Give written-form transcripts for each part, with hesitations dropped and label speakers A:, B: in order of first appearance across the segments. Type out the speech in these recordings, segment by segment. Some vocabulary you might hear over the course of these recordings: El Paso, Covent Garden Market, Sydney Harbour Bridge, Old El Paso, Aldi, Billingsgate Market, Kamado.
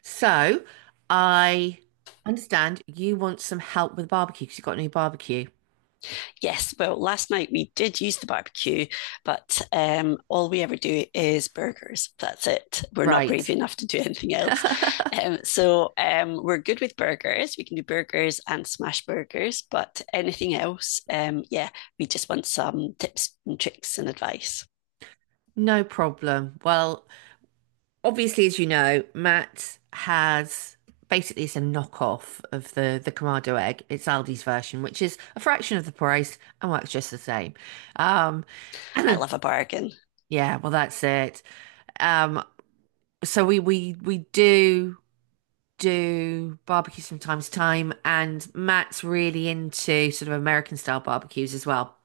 A: So I understand you want some help with barbecue because you've got a new barbecue.
B: Yes, well, last night we did use the barbecue, but all we ever do is burgers. That's it. We're not brave
A: Right.
B: enough to do anything else. We're good with burgers. We can do burgers and smash burgers, but anything else, yeah, we just want some tips and tricks and advice.
A: No problem. Well, obviously, as you know, Matt has basically it's a knockoff of the Kamado egg. It's Aldi's version, which is a fraction of the price and works just the same. Um,
B: I love a bargain.
A: yeah, well, that's it. Um, so we do barbecues from time to time, and Matt's really into sort of American style barbecues as well.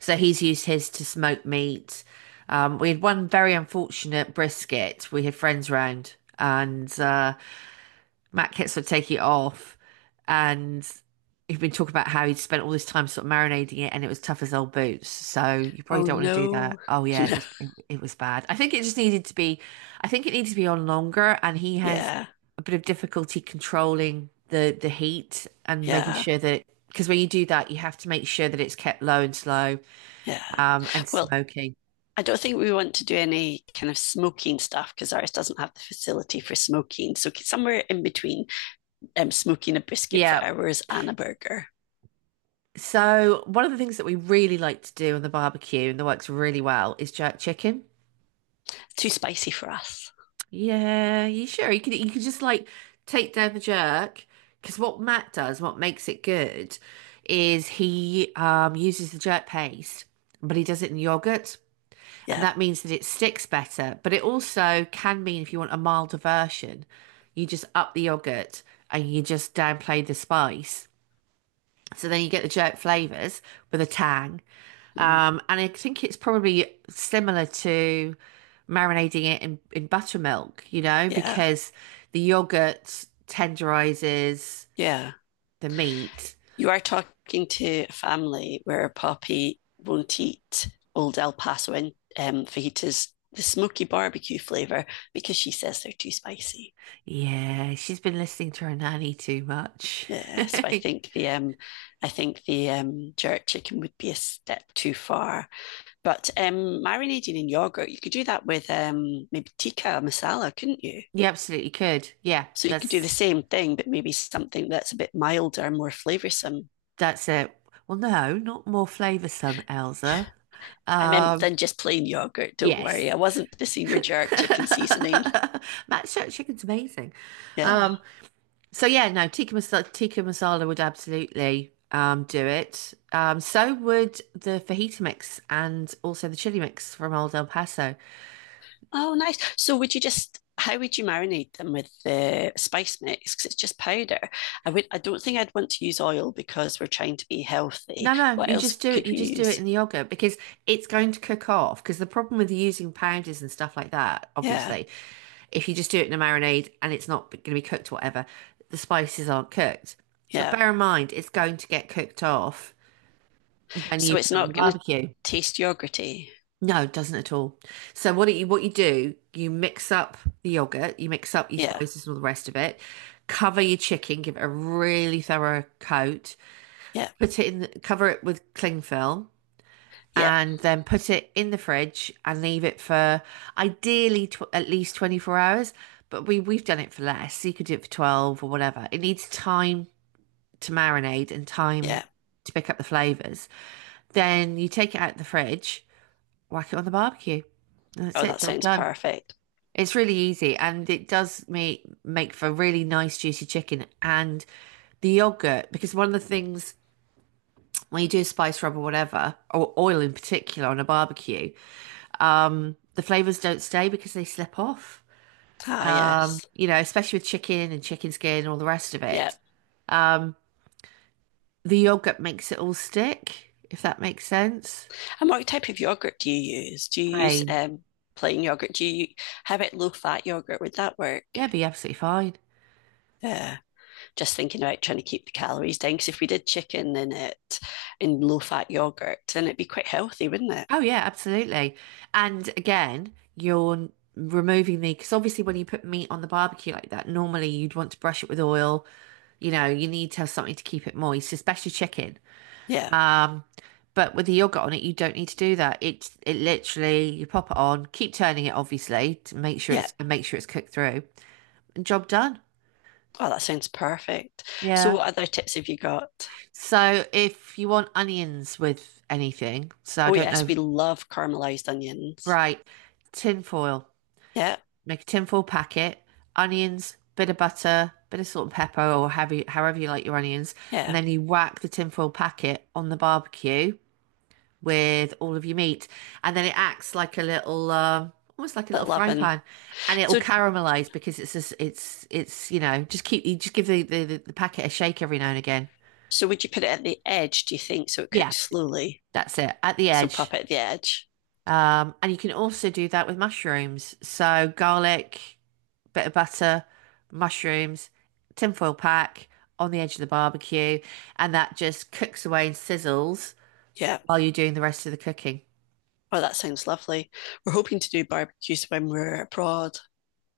A: So he's used his to smoke meat. We had one very unfortunate brisket. We had friends round, and Matt Kits would take it off, and he'd been talking about how he'd spent all this time sort of marinating it, and it was tough as old boots. So you probably
B: Oh,
A: don't want to do
B: no.
A: that. Oh yeah, it
B: No.
A: was it, it was bad. I think it needed to be on longer, and he has
B: Yeah,
A: a bit of difficulty controlling the heat and making
B: yeah,
A: sure that because when you do that, you have to make sure that it's kept low and slow,
B: yeah.
A: and
B: Well,
A: smoky.
B: I don't think we want to do any kind of smoking stuff because ours doesn't have the facility for smoking. So somewhere in between smoking a brisket for
A: Yeah.
B: hours and a burger.
A: So one of the things that we really like to do on the barbecue and that works really well is jerk chicken.
B: Too spicy for us.
A: Yeah, you sure? You could just like take down the jerk because what Matt does, what makes it good, is he uses the jerk paste, but he does it in yogurt, and
B: Yeah.
A: that means that it sticks better. But it also can mean if you want a milder version, you just up the yogurt and you just downplay the spice. So then you get the jerk flavors with a tang,
B: Mm,
A: and I think it's probably similar to marinating it in buttermilk, you know,
B: yeah.
A: because the yogurt tenderizes
B: Yeah.
A: the meat.
B: You are talking to a family where Poppy won't eat old El Paso and fajitas, the smoky barbecue flavor, because she says they're too spicy.
A: Yeah, she's been listening to her nanny too much.
B: Yeah, so I think the jerk chicken would be a step too far. But marinating in yogurt, you could do that with maybe tikka masala, couldn't you?
A: You absolutely could. Yeah,
B: So you could do the
A: that's
B: same thing, but maybe something that's a bit milder, more flavoursome.
A: that's it. Well, no, not more flavoursome, Elsa.
B: I meant
A: Um,
B: than just plain yogurt. Don't worry,
A: yes.
B: I wasn't missing your jerk chicken seasoning.
A: Matt Shirt chicken's amazing.
B: Yeah.
A: Um, So yeah, no, tikka masala would absolutely do it. So would the fajita mix and also the chili mix from Old El Paso.
B: Oh, nice. So would you just? How would you marinate them with the spice mix? Because it's just powder. I would. I don't think I'd want to use oil because we're trying to be healthy.
A: No, no,
B: What
A: you
B: else
A: just do it.
B: could
A: You
B: we
A: just do it
B: use?
A: in the yogurt because it's going to cook off. Because the problem with using powders and stuff like that,
B: Yeah,
A: obviously, if you just do it in a marinade and it's not going to be cooked, whatever, the spices aren't cooked. But
B: yeah.
A: bear in mind, it's going to get cooked off when
B: So
A: you
B: it's
A: put it on
B: not
A: the
B: going to
A: barbecue.
B: taste yogurty.
A: No, it doesn't at all. So what you do, you mix up the yogurt, you mix up your
B: Yeah,
A: spices and all the rest of it, cover your chicken, give it a really thorough coat,
B: yeah,
A: put it in the, cover it with cling film,
B: yeah,
A: and then put it in the fridge and leave it for ideally tw at least 24 hours, but we've done it for less. So you could do it for 12 or whatever. It needs time to marinate and time
B: yeah.
A: to pick up the flavors. Then you take it out of the fridge, whack it on the barbecue. And that's
B: Oh,
A: it,
B: that
A: job
B: sounds
A: done.
B: perfect.
A: It's really easy and it does make for really nice juicy chicken and the yogurt because one of the things when you do a spice rub or whatever or oil in particular on a barbecue, the flavors don't stay because they slip off.
B: Ah, yes.
A: You know, especially with chicken and chicken skin and all the rest of
B: Yeah.
A: it. Um, the yogurt makes it all stick, if that makes sense.
B: And what type of yogurt do you use? Do you use
A: Plain.
B: plain yogurt? Do you How about low fat yogurt? Would that work?
A: Yeah, be absolutely fine.
B: Yeah. Just thinking about trying to keep the calories down. Because if we did chicken in it in low fat yogurt, then it'd be quite healthy, wouldn't it?
A: Oh yeah, absolutely. And again, removing the, because obviously when you put meat on the barbecue like that, normally you'd want to brush it with oil. You know, you need to have something to keep it moist, especially chicken.
B: Yeah.
A: Um, but with the yogurt on it, you don't need to do that. It's it literally you pop it on, keep turning it obviously to make sure
B: Yeah.
A: it's and make sure it's cooked through, and job done.
B: Oh, that sounds perfect. So
A: Yeah.
B: what other tips have you got?
A: So if you want onions with anything, so I
B: Oh
A: don't
B: yes,
A: know,
B: we love caramelized onions.
A: right, tin foil.
B: Yeah.
A: Make a tinfoil packet, onions, bit of butter, bit of salt and pepper, however you like your onions, and
B: Yeah.
A: then you whack the tinfoil packet on the barbecue with all of your meat, and then it acts like a little, almost like a little
B: That
A: frying
B: loving.
A: pan, and it will
B: So
A: caramelize because it's just, it's you know just keep you just give the packet a shake every now and again.
B: So would you put it at the edge, do you think, so it
A: Yeah,
B: cooks slowly?
A: that's it at the
B: So pop
A: edge.
B: it at the edge.
A: And you can also do that with mushrooms. So garlic, bit of butter, mushrooms, tinfoil pack on the edge of the barbecue, and that just cooks away and sizzles
B: Yeah.
A: while you're doing the rest of the cooking.
B: Oh, that sounds lovely. We're hoping to do barbecues when we're abroad.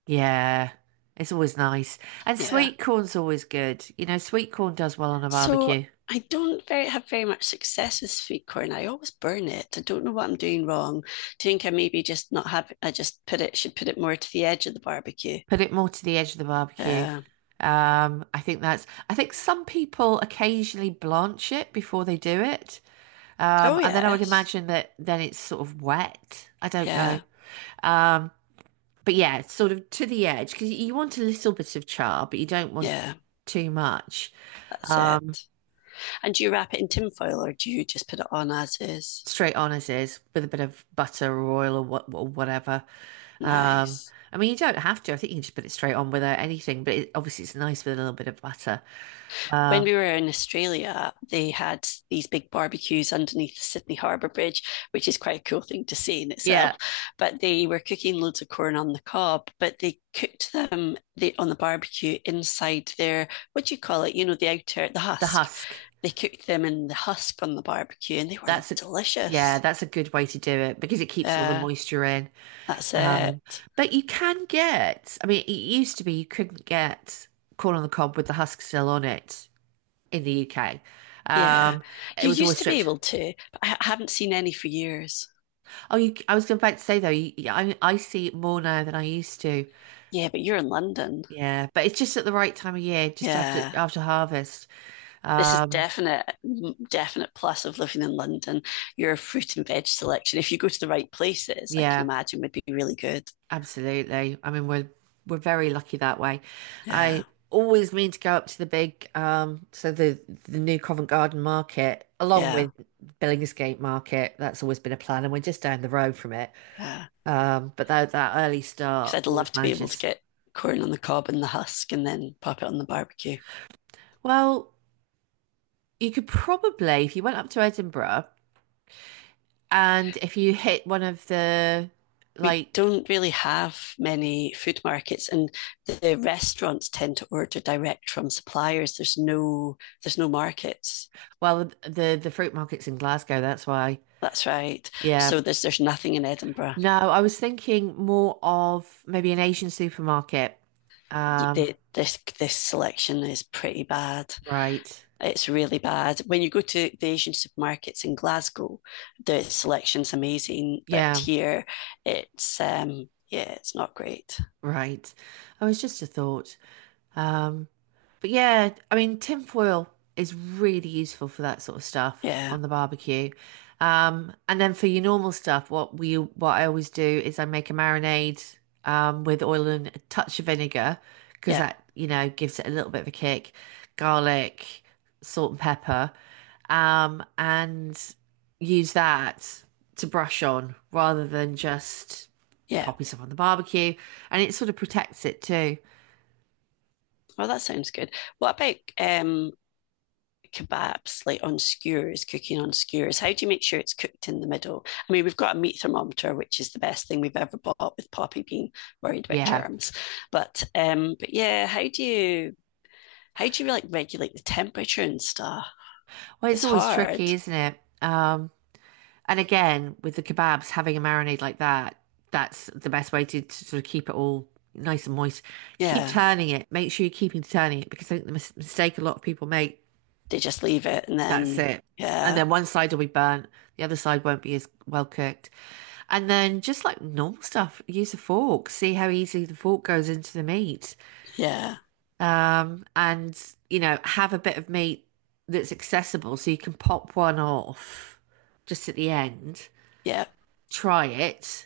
A: Yeah, it's always nice. And
B: Yeah.
A: sweet corn's always good. You know, sweet corn does well on a
B: So
A: barbecue.
B: I don't very have very much success with sweet corn. I always burn it. I don't know what I'm doing wrong. Do you think I maybe just not have I just put it should put it more to the edge of the barbecue?
A: Put it more to the edge of the barbecue.
B: Yeah.
A: I think some people occasionally blanch it before they do it.
B: Oh
A: And then I would
B: yes.
A: imagine that then it's sort of wet. I don't know.
B: Yeah.
A: Um, But yeah, it's sort of to the edge because you want a little bit of char, but you don't want
B: Yeah.
A: too much.
B: That's
A: Um,
B: it. And do you wrap it in tin foil or do you just put it on as is?
A: Straight on as is with a bit of butter or oil or whatever. Um,
B: Nice.
A: I mean, you don't have to. I think you can just put it straight on without anything. But it, obviously, it's nice with a little bit of butter.
B: When
A: Um,
B: we were in Australia, they had these big barbecues underneath the Sydney Harbour Bridge, which is quite a cool thing to see in itself.
A: yeah,
B: But they were cooking loads of corn on the cob, but they cooked them on the barbecue inside their, what do you call it? You know, the outer, the
A: the
B: husk.
A: husk.
B: They cooked them in the husk on the barbecue and they were
A: That's a Yeah,
B: delicious.
A: that's a good way to do it because it keeps all the
B: Uh,
A: moisture in.
B: that's
A: Um,
B: it.
A: but you can get. I mean, it used to be you couldn't get corn on the cob with the husk still on it in the UK.
B: Yeah.
A: Um, it
B: You
A: was
B: used
A: always
B: to be
A: stripped.
B: able to, but I haven't seen any for years.
A: I was about to say though, yeah, I see it more now than I used to.
B: Yeah, but you're in London.
A: Yeah, but it's just at the right time of year, just
B: Yeah.
A: after harvest.
B: This is
A: Um,
B: definite plus of living in London. Your fruit and veg selection, if you go to the right places, I can
A: yeah,
B: imagine would be really good.
A: absolutely. I mean, we're very lucky that way. I
B: Yeah,
A: always mean to go up to the big, so the new Covent Garden Market, along
B: yeah,
A: with Billingsgate Market. That's always been a plan, and we're just down the road from it.
B: yeah.
A: But that early
B: Because
A: start
B: I'd love
A: always
B: to be able to
A: manages.
B: get corn on the cob and the husk, and then pop it on the barbecue.
A: Well, you could probably, if you went up to Edinburgh and if you hit one of the
B: We
A: like
B: don't really have many food markets, and the restaurants tend to order direct from suppliers. There's no markets.
A: well the fruit markets in Glasgow, that's why.
B: That's right.
A: Yeah.
B: So there's nothing in Edinburgh.
A: No, I was thinking more of maybe an Asian supermarket. Um,
B: This selection is pretty bad.
A: right.
B: It's really bad. When you go to the Asian supermarkets in Glasgow, the selection's amazing, but
A: Yeah,
B: here it's yeah, it's not great.
A: right. Oh, it's just a thought. Um, But yeah, I mean, tin foil is really useful for that sort of stuff
B: Yeah,
A: on the barbecue. And then for your normal stuff, what we what I always do is I make a marinade with oil and a touch of vinegar because
B: yeah,
A: that, you know, gives it a little bit of a kick. Garlic, salt and pepper, and use that to brush on rather than just
B: yeah.
A: popping stuff on the barbecue. And it sort of protects it too.
B: Well, that sounds good. What about kebabs like on skewers, cooking on skewers? How do you make sure it's cooked in the middle? I mean, we've got a meat thermometer, which is the best thing we've ever bought with Poppy being worried about
A: Yeah,
B: germs. But yeah, how do you like regulate the temperature and stuff?
A: well, it's
B: It's
A: always tricky,
B: hard.
A: isn't it? And again, with the kebabs, having a marinade like that, that's the best way to sort of keep it all nice and moist. Keep
B: Yeah.
A: turning it. Make sure you're keeping turning it because I think the mis mistake a lot of people make,
B: They just leave it and
A: that's
B: then
A: it. And
B: yeah,
A: then one side will be burnt, the other side won't be as well cooked. And then just like normal stuff, use a fork. See how easily the fork goes into the meat
B: yeah,
A: and you know, have a bit of meat that's accessible so you can pop one off just at the end,
B: yeah.
A: try it.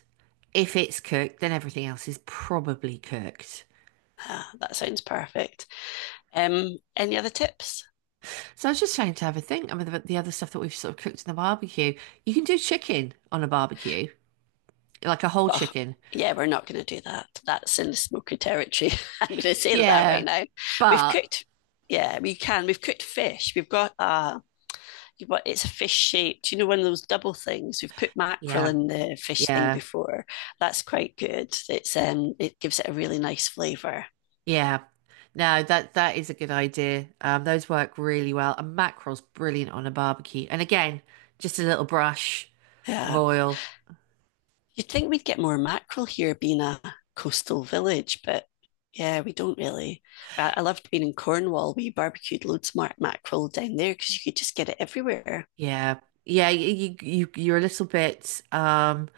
A: If it's cooked, then everything else is probably cooked.
B: Ah, that sounds perfect. Any other tips?
A: So I was just trying to have a think. I mean, the other stuff that we've sort of cooked in the barbecue, you can do chicken on a barbecue, like a whole
B: Oh,
A: chicken.
B: yeah, we're not going to do that. That's in the smoky territory. I'm going to say that right
A: Yeah,
B: now. We've
A: but
B: cooked. Yeah, we can. We've cooked fish. We've got you it's a fish shaped. You know, one of those double things. We've put mackerel
A: yeah,
B: in the fish thing
A: yeah.
B: before. That's quite good. It's it gives it a really nice flavour.
A: Yeah. No, that is a good idea. Those work really well. And mackerel's brilliant on a barbecue. And again, just a little brush of
B: Yeah.
A: oil.
B: You'd think we'd get more mackerel here being a coastal village, but yeah, we don't really. I loved being in Cornwall. We barbecued loads of mackerel down there because you could just get it everywhere.
A: Yeah. Yeah, you're a little bit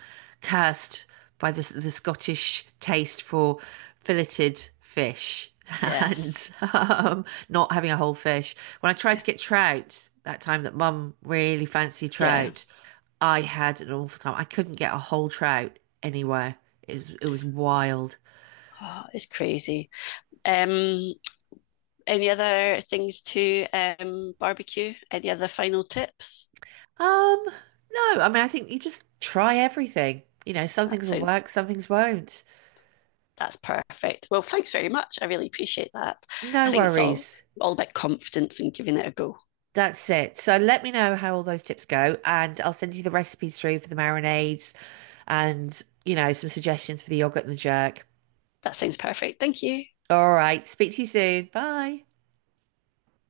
A: cursed by the Scottish taste for filleted fish
B: Yes.
A: and not having a whole fish. When I tried
B: Yeah.
A: to get trout that time that Mum really fancied
B: Yeah.
A: trout, I had an awful time. I couldn't get a whole trout anywhere. It was wild.
B: Oh, it's crazy. Um, any other things to barbecue? Any other final tips?
A: Um, no, I mean I think you just try everything. You know, some
B: That
A: things will
B: sounds
A: work, some things won't.
B: that's perfect. Well, thanks very much. I really appreciate that. I
A: No
B: think it's
A: worries.
B: all about confidence and giving it a go.
A: That's it. So let me know how all those tips go, and I'll send you the recipes through for the marinades and, you know, some suggestions for the yogurt and the jerk.
B: That sounds perfect. Thank you.
A: All right. Speak to you soon. Bye.